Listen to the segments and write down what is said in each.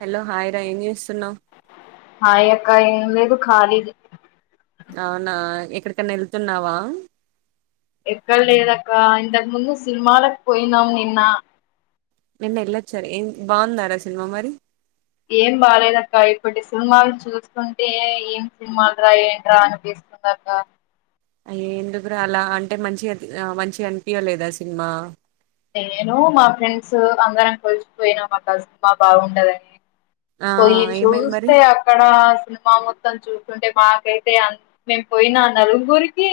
Hello హాయిరా ఏంజేస్తున్నవ్? హాయ అక్క ఏం లేదు ఖాళిగె అవునా, ఎక్కడికన్న ఎళ్తున్నావా? ఎక్కడ లేదక్కా, ఇంతక్ముందు సినిమాలకు పోయినాం నిన్న. నిన్న ఎళ్ళొచ్చారు ఏం బావుందార సినిమా మరి? ఏం బాలేదక్క, ఇప్పటి సినిమాలు చూస్తుంటే ఏం సినిమాలు రా ఏంట్రా అనిపిస్తుందక్క. అయ్యో ఎందుకురా అలా అంటే మంచి మంచిగన్పియలేదా సినిమా? నేను, మా ఫ్రెండ్స్ అందరం కలిసిపోయినామక్క సినిమా బాగుంటదని ఆ పోయి ఏమైంది మరి చూస్తే అక్కడ సినిమా ఓ త్తం చూస్తుంటే మాకైతే మేము పోయిన నలుగురికి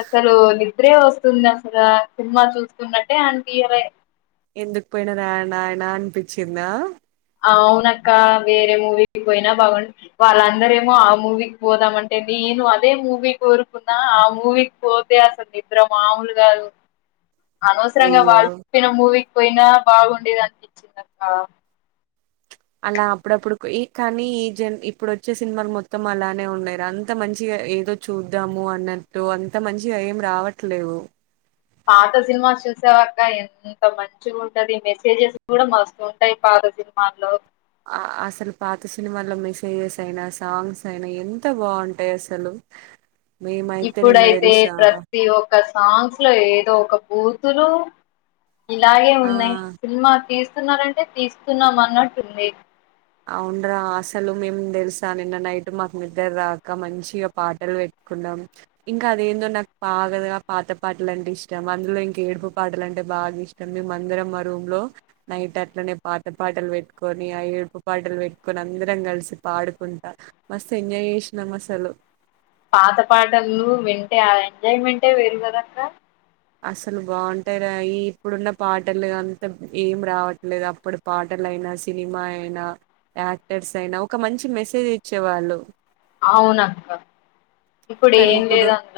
అసలు నిద్రే వస్తుందసలు, సినిమా చూస్తున్నట్టే అన్పియలే. ఎందుకు పోయిన రా నాయన అనిపిచ్చిందా? అవునక్క వేరే మూవీకి పోయినా బాగుండు, వాళ్ళందరేమో ఆ మూవీకి పోదామంటే నేను అదే మూవీ కోరుకున్నా, ఆ మూవీకి పోతే అసలు నిద్ర మాములుగాదు. అనవసరంగా అయ్యో వాళ్చెప్పిన మూవీక్ పోయినా బాగుండేదనిపించిందక్క. అలా అప్పుడప్పుడు కొ ఈ కనీ ఈ జన్ ఇప్పుడోచ్చే సినిమాలు మొత్తం అలానే ఉన్నయిరా, అంత మంచిగా ఏదో చూద్దాము అన్నట్టు అంత మంచిగా ఏం రావట్లేవు. పాత సినిమా చూసావాక్క ఎంత మంచిగుంటది, మెసేజెస్ గూడ మస్తుంటయి పాత సినిమాల్లో. ఆ అసలు పాత సినిమాల్లో మెసేజెస్ అయినా, సాంగ్స్ అయినా ఎంత బాగుంటయసలు. ఇప్పుడైతే ప్రతీ ఒక్క సాంగ్స్ లో ఏదో ఒక బూతులు ఇలాగే ఆ ఉన్నాయి, సినిమా తీస్ తీస్తున్నారంటే తీస్తున్నాం అన్నట్టుంది. అవునరా అసలు మేము తెలుసా నిన్న నైట్ మాకు నిద్ర రాక మంచిగా పాటలు పెట్టుకున్నాం ఇంకా అదేందో నాకు బాగా పాత పాటలు అంటే ఇష్టం అందులో ఇంకా ఏడుపు పాటలు అంటే బాగా ఇష్టం మేమందరం మా రూమ్ లో నైట్ అట్లనే పాత పాటలు పెట్టుకొని ఆ ఏడుపు పాటలు పెట్టుకొని అందరం కలిసి పాడుకుంటా మస్తు ఎంజాయ్ చేషినాం అసలు పాత పాటలు వింటే ఆ ఎంజాయ్ మెంటే వేరు కదక్క అస్సలు బావుంటాయి రా ఈ ఇప్పుడున్న పాటలు అంత ఏం రావట్లేదు అప్పుడు పాటలయినా సినిమా అయినా యాక్టర్స్ అయినా ఒక మంచి మెసేజ్ ఇచ్చేవాళ్ళు అవునక్క ఇప్పుడు ఏం లేదక్క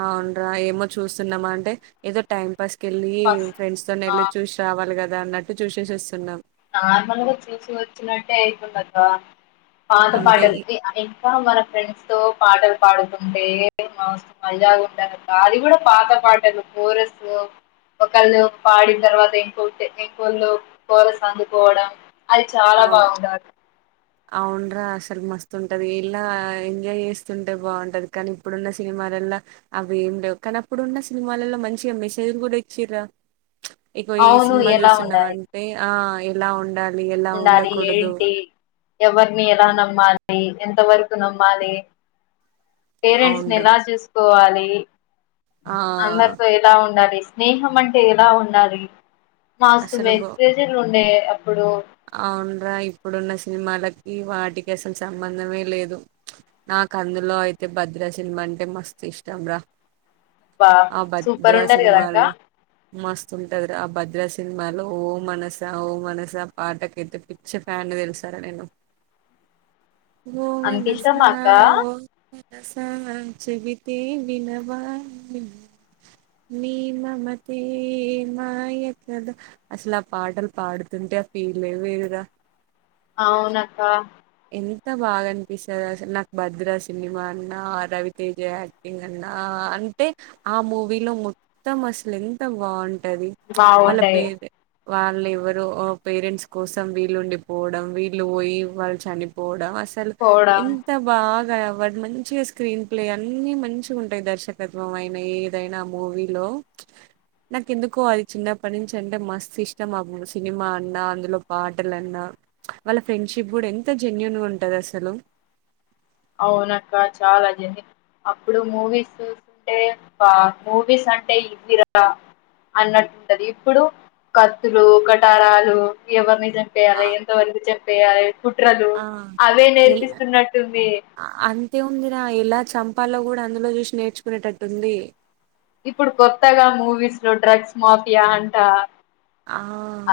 అవునురా ఏమో చూస్తున్నమూ అంటే ఏదో టైం బస్ కెళ్ళి ఫస్ట్ ఫ్రెండ్స్ ఆ తోనెవెళ్లి చూసి రావాలి కదా అదా అన్నట్టు చూసేసొస్తున్నాం నార్మల్గా చూసి వచ్చినట్టే అయితుందక్కా పాత అంతే ఇ పాటలకి ఇంకా మన ఫ్రెండ్స్ తో పాటలు పాడుతుంటే మా [inaudible] అది కూడా పాత పాటలు కోరస్ ఒకళ్ళు పాడిన తర్వాత ఇంక ఇంకోళ్ళు అందు కోవడం అది చాలా ఆ బావుంటది అవునరా అసలు మస్తుంటది ఇలా ఎంజాయ్ చేస్తుంటే బావుంటది కానీ ఇప్పుడున్న సినిమాలలో అవి ఏం లేవు కానీ అప్పుడున్న సినిమాలలో మంచిగా మెసేజ్లు కూడా ఇచ్చిర్రా ఇగొ ఈ అవును సినిమా ఎలా ఉండాలి చూస్తున్నావంటే ఆ ఎలా ఉండాలి ఎలా ఉండాలి ఉండకూడదు ఏంటి ఎవరిని ఎలానమ్మా అయి ఎంతవరకు నమ్మాలి పేరెంట్స్ ని అవున్రా ఎలా చూసుకోవాలి ఆ [unintelligible] అందరితో ఎలా ఉండాలి స్నేహం అంటే ఎలా ఉండాలి మాస్త్ అసలు బో మెసేజ్ లు ఉండేయి అప్పుడు అవున్రా ఇప్పుడున్న సినిమాలకి వాటికి అసలు సంబంధమే లేదు నాకు అందులో అయితే భద్రా సినిమా అంటే మస్తు ఇష్టం రా బా సూపర్ ఉంటది కదక్క మస్తుంటది ఆ భద్రా సినిమాలో ఓ మనస ఓ మనస పాటకైతే పిచ్చ ఫ్యాన్ ని తెలుసారా నేను ఓం అంత ఇష్టమా మనసా అక్క ఓ మ సా చెబితే వినవా నువ్వు నీ మమతే మాయ కద అసలు ఆ పాటలు పాడుతుంటే ఫీలే వేరురా అవునక్కా ఎంత బాగా అనిపిస్తదసలు నాకు భద్ర సినిమా అన్నా ఆ రవితేజ యాక్టింగ్ అన్నా అంటే ఆ మూవీలో మొత్తం అసలు ఎంత బావుం ది వాళ్ళ బాగుంటాయి పేది వాళ్ళు ఎవరో పేరెంట్స్ కోసం వీళ్ళుండిపోవడం వీళ్ళు పోయి వాళ్ళు కనిపోవడమాస్ సలు పోవడం ఎంత బాగ్ కాయ వాడ్ మంచిగా స్క్రీన్ ప్లే అన్ని మంచిగా ఉంటాయి. దర్శకత్వం అయిన ఏదైనా మూవీలో. నాకు ఎందుకో అది చిన్నప్పటి నుంచి అంటే మాస్ ఇష్టం. మాబు ఆ సినిమా అన్నా అందులో పాటలన్నా వాళ్ళ ఫ్రెండ్షిప్ కూడా ఎంత్ ఎంత జెన్యూన్గా ఉంటది. అసలు అవునక్క చాలా జంది. అప్పుడు మూవీస్ చూస్తుంటే వావ్ మూవీస్ అంటే ఇదిరా అన్నట్టుంటది. ఇప్పుడు కత్తులు కటారాలు ఎవరిని తంటే ఆ అరేందో అనికి చెప్పు పేయైస్ కుట్రలు ఆ అవే ఎల్ నేర్పిస్తున్నట్టుంది. అంతే ఉందిరా. ఎలా చంపాలో కూడా అందులో చూసి నేర్చుకునేటట్టుంది. ఇప్పుడు కొత్తగా మూవీస్ లో డ్రగ్స్ మాఫియా అంటా. ఆ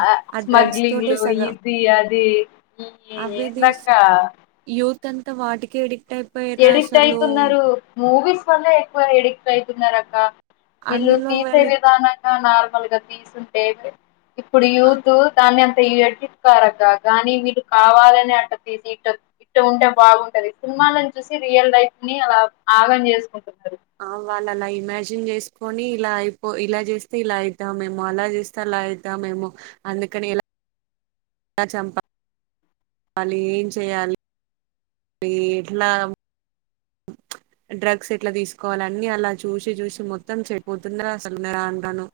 ఆ డ్రగ్స్ తోటే స్మగ్లింగ్లు సగం ఇది అది ఈ ఎందక్కా కనక వాటికేడి ఎడిక్ట్ అయితున్నారు. మూవీస్ వల్ల ఎక్కువ ఎడిక్ట్ అయితున్నారు అక్ కా వీళ్ళు అందులో తీసే వాళ్ళు విధానంగా నార్మల్ గా తీసు ఏంది ఇప్పుడు ఆ యూత్తు ధాన్యం ట్రియ్యర్చిప్ కాదక్క కానీ నీకు కావాలనే అట్ట తీసి ఇట్ ఇటు ఉంటే బావుంటది. సినిమాలన్ చూసి రియల్ లైఫ్ ని అలా ఆగం చేసుకుండు. ఇలాల ఇమాజిన్ చేసుకొని ఇలా అయిపో ఇలా చేస్తే ఇలా అయితమేమో అలా చేస్తే అలా అయితమేమో అందుకనే ఇలా టాచంపా వాలి ఏం చేయాలి. మరి ఎట్లా డ్రగ్స్ ఎట్లా తీసుకోవాలి. అన్ని అలా చూసి చూసి మొత్తం చెడపోతుందురా అసలు రాన్ రాను.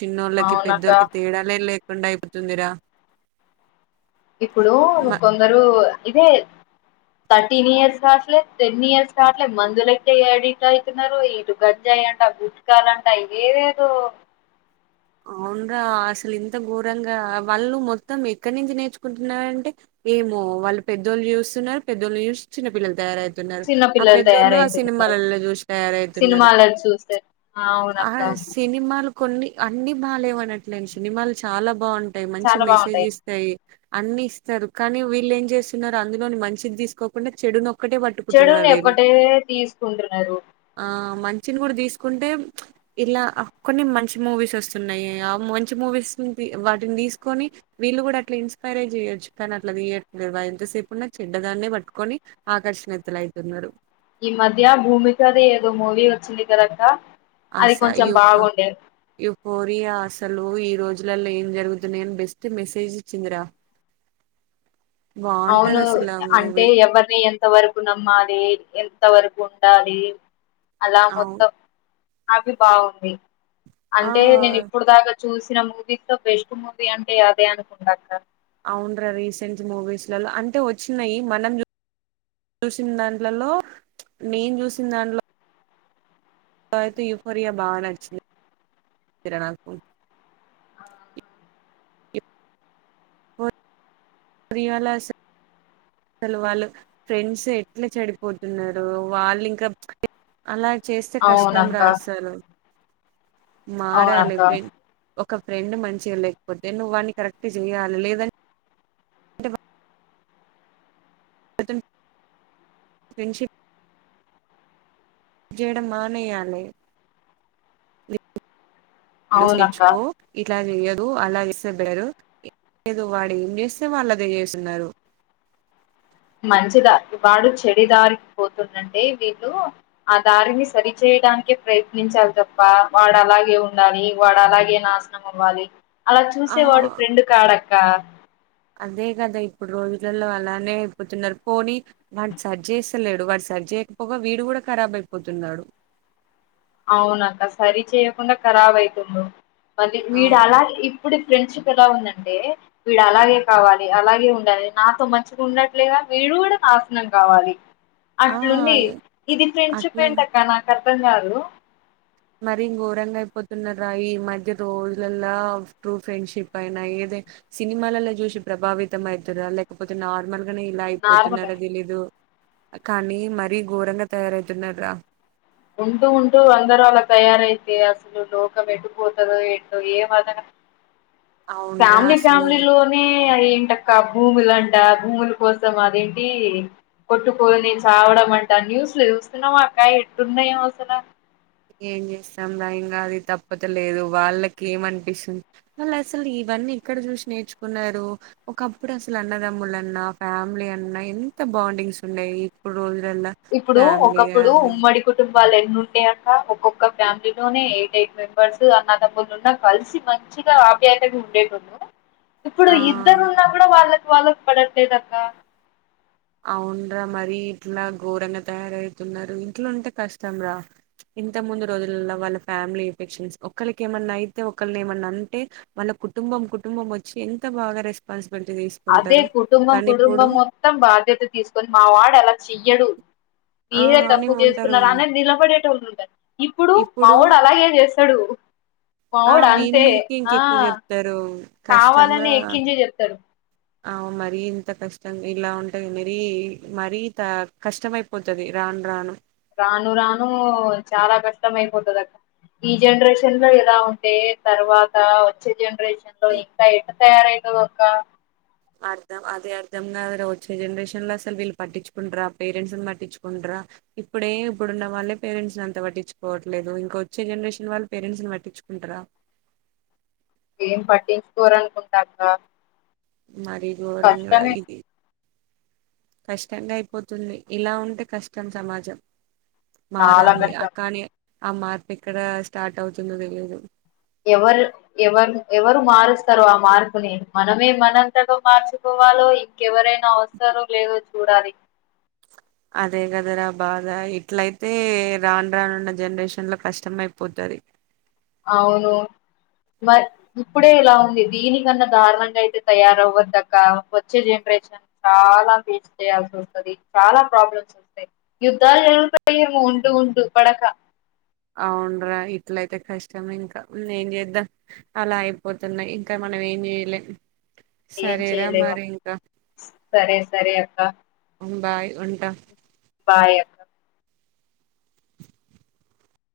చిన్నోళ్ళకి అవునక్క పెద్దోళ్ళకి తేడానేలేక్ రెండుయిపుతుందిరా ఇప్పుడో కొందరో ఇదే థర్టీన్ ఇయర్స్ కాట్లే టెన్ ఇయర్స్ కాట్లే మందులతే ఎడిక్ట్ అయితున్నారు ఇటు గంజాయి అంట గుట్కాలుంట ఏదేదో అవున్రా అసలు ఇంత ఘోరంగా వాళ్ళు మొత్తం ఎక్కడి నుంచి నేర్చుకుంటున్నారంటే ఏమో వాళ్ళు పెద్దోళ్ళు చూసున్నారు. పెద్దోళ్ళు చూసి చిన్నపిల్లలు తయారత్ తున్నారు. చిన్న ఆ పిల్లలు పెద్దోళ్ళు ఆ తయారవుతున్నారు సినిమాలలో చూసి తయారైతున్నారు. సినిమాలను చూస్తే ఆ అవునక్క సినిమాలు కొన్ని అన్ని బాలేవనట్లేన్ చినిమాలు చాలా బావున్ టై మంచి చాలా మెసేజ్ బాగుంటాయి ఇస్తాయ్ అన్ని ఇస్తరు. కానీ వీళ్ళు ఏం చేసున్నారు అందులోని మంచిది తీసుకోకుండా చెడు నొ చెడుని నేకోటే తీసుకుంటున్నారు. ఆ మంచిని గూడా దిసుకుంటెమ్ ఇలా ఆ కొన్ని మంచి మూవీస్ వస్తున్నాయి. ఆ మంచి మూవీస్ వాటిని తీసుకొని వీళ్ళు కూడా అట్లా ఇన్సపైరై జేయొచ్చు. కాని అట్లా దియట్లే ఎంత సేపు ఉన్నా చెడ్డదాన్నే పట్టుకొని ఆకర్షణీతులు అయితున్నారు. ఈ మధ్య భూమికది ఏదో మూవీ వచ్చింది కాదక్క అస యుఫు యుఫోరియా అసలు ఈ రోజులలో ఏం జరుగుతున్నా అని బెస్ట్ మెసేజ్ ఇచ్చిందిరా అవును బాగుంటది అసలు ఆ అంటే మూవీ ఎవరిని ఎంత వరకు నమ్మాలి ఇంత వరకు ఉండాలి అలా అవు మొత్తం అవి బాగుంది ఆ అంటే నేను ఇప్పుడు దాగ చూసిన మూవీస్ లో బెస్ట్ మూవీ అంటే అదే అనుకుంటాక్క అవునురా రీసెంట్ మూవీస్లలో అంటే వచ్చినాయి మనం చూసిన దాంట్లలో నేను చూసిన దాంట్లో దాంట్లో అయితే యుఫోరియా బాగా నచ్చింది రా నాకు రవాళ స అసలు వాళ్ళు ఫ్రెండ్స్ ఎట్లా చెడిపోతున్నారు వాళ్ళు ఇంకా అలా చేస్తే కష్టం రా అవునక్క అసలు మారాలి అవునక్క ఒక ఫ్రెండ్ మంచిగా లేకపోతే నువ్వువాని కరెక్ట్ చేయాలి లేదని విష [inaudible] చేయడ మానేయాలి చూసి అవునక్క నేర్చుకో ఇలా చేయదు అలా చేస్తేరు ఏదు వాడు ఏం చేస్తే వాళ్ళు అదే చేస్తున్నారు మంచిదారి వాడు చెడి దారికి పోతుందంటే వీళ్ళు ఆ దారిని సరిచేయడానికే ప్రయత్నించాలి తప్ప వాడు అలాగే ఉండాలి వాడు అలాగే నాశనం అవ్వాలి అలా ఆ చూసేవాడు ఫ్రెండ్ కాడు అక్క అక్క అదే కదా ఇప్పుడు రోజులలో అలానే అయిపోతున్నారు పోనీ వాటి సరి చేస్తలేడు వాటి సరి చేయకపోగా వీడు కూడా ఖరాబ్ అయిపోతున్నాడు అవునక్క సరి చేయకుండా ఖరాబ్ అయితుండు మ విడు అవును అలాగే ఇప్పుడు ఫ్రెండ్షిప్ ఎలా ఉందంటే వీడు అలాగే కావాలి అలాగే ఉండాలి నాతో మంచిగా ఉండట్లేగా వీడు కూడా నాశనం కావాలి ఆ అట్లుంది ఇది ఫ్రెండ్షిప్ అట్లా ఏంటక్క నాకు అర్థం అర్థం కాదు మరి ఘోరంగా అయిపోతున్న రా ఈ మధ్య రోజులలో ట్రూ ఫ్రెండ్షిప్ అయినా ఏదైనా సినిమాలలో చూసి ప్రభావితం అవుతుర లేకపోతే నార్మల్ అగనే ఇలా నార్మల్ ఇయిపోతున్నరా తెలీదు కానీ మరీ ఘోరంగా తయారైతున్నాడు రా ఉంటూ ఉంటూ అందరుూ అలా తయారైతే అసలు లోకం ఎటుపోతాడే ఏంటో ఏం అర్థం అవునరా ఫ్యామిలీ అసలు ఫ్యామిలీ లోనే ఏంటక్క భూములు అంట భూముల కోసం అదేంటి కొట్టుకోలుని చావడం అంట న్యూస్లు చూస్తున్నామా అక్క ఎట్లున్నాయో అసల ఏం చేస్తాం భయంగా అది తప్పత లేదు వాళ్ళకి ఏమ అనిపిస్తుంది వాళ్ళు అసలు ఇవన్నీ ఇక్కడ చూసి నేర్చుకున్నారు ఒకప్పుడు అసలు అన్నదమ్ముల అన్నా ఫ్యామిలీ అన్నా ఎంత బాండింగ్స్ ఉండయి ఇప్పుడు రోజులల్లా ఇప్పుడు ఫ్యామిలీ ఒకప్పుడు అండి ఉమ్మడి కుటుంబం వాళ్ళు ఎన్న ఉండేయక్క ఒక్కొక్క ఫ్యామిలీతో నే ఎయిట్ ఎయిట్ మెంబర్స్ అన్న తమ్ములు ఉన్నా కలిసి మంచిగా ఆప్యాయతంగా ఉండేటు ఇప్పుడు ఆ ఇద్దరు ఉన్నా కూడా వాళ్ళ వాళ్లకు పడట్లేదు అక్క అవున్రా మరీ ఇట్లా ఘోరంగా తయారవుతున్నారు ఇట్లా ఉంటే కష్టం రా ఇంత ముందు రోజులల్లా వాళ్ళ ఫ్యామిలీ ఎఫెక్షన్స్ ఒకళ్ళకి ఏమన్నా అయితే ఒకలిని ఏమన్నా అంటే వాళ్ళ కుటుంబం కుటుంబం వచ్చి ఎంత బాగా రెస్పాన్స్ అదే కుటుంబం కుటుంబం మొత్తం బాధ్యత తీసుకొని మా వాడు అలా చెయ్యడు ఆ మీరే అని తప్పు ఉంటారు చేస్తున్నారు అనీ నిలబడేటోళ్లు ఇప్పుడు మావోడు అలాగే చేస్త స్తాడు ఆ మావోడు వీని అంతే మీదకి ఆ ఇంకెక్కువ చెప్తారు కావాలనే ఎక్కించే చెప్తారు అవును మరీ ఇంత కష్టం ఇలా ఉంటే మరీ మరీ కష్టం అయిపోతది రాను రాను రాను రాను చాలా కష్టం అయిపోతుంది అక్క ఈ జనరేషన్ లో ఎలా ఉంటే తర్వాత వచ్చే జన్ రేషన్లో ఇంకా ఎలా తయారు అయితదో అక్క అర్ధం అదే అర్థం కాదు వచ్చే జనరేషన్ లో అసలు వీళ్ళు పట్టించుకుంటార పేరెంట్స్ని పట్టించుకుంటారా ఇప్పుడే ఇప్పుడున్న వాళ్ళే పేరెంట్స్ ని అంత పట్టించుకోవట్లేదు ఇంకా వచ్చే జనరేషన్ వాళ్ళు పేరెంట్స్ ని పట్టించుకుంటార ఏం పట్టించుకోరూ అనుకుంటా అక్క మరి గోరం రా కష్టమే ఇది కష్టంగా అయిపోతుంది ఇలా ఉంటే కష్టం సమాజం చాలా మారాలి అ కష్టం కాని ఆ మార్పు ఎక్కడ స్టార్ట్ అవుతుందో తెలియదు ఎవరు ఎవరు ఎవరు మారుస్తారు ఆ మార్పుని మనమే మనంతటగా మార్చుకోవాలో ఇంకెవరైనా వస్తారో లేదో చూడాలి అదే కదా రా బాధ ఇట్లయితే రాను రానున్న జనరేషన్లో కష్టం అయిపోతాది అవును మరి ఇప్పుడే ఇలా ఉంది దీనికన్నా దారుణంగా అయితే తయారయవద్దు అక్క వచ్చే జనరేషన్ చాలా ఫేస్ చేయాల్సి వస్తుంది చాలా ప్రాబ్లమ్స్ వస్తాయి యుద్ధాలు జరుగుతాయేమో ఉంటూ ఉంటూ పడక అవునరా ఇట్లయితే కష్టం ఇంకా ఏం చేద్దాం అలా అయిపోతున్నాయి ఇంకా మనం ఏం చేయలేం ఏం సరేరా చేయలేవా మరి ఇంకా సరే సరే అక్క బాయ్ ఉంటా బాయ్ అక్క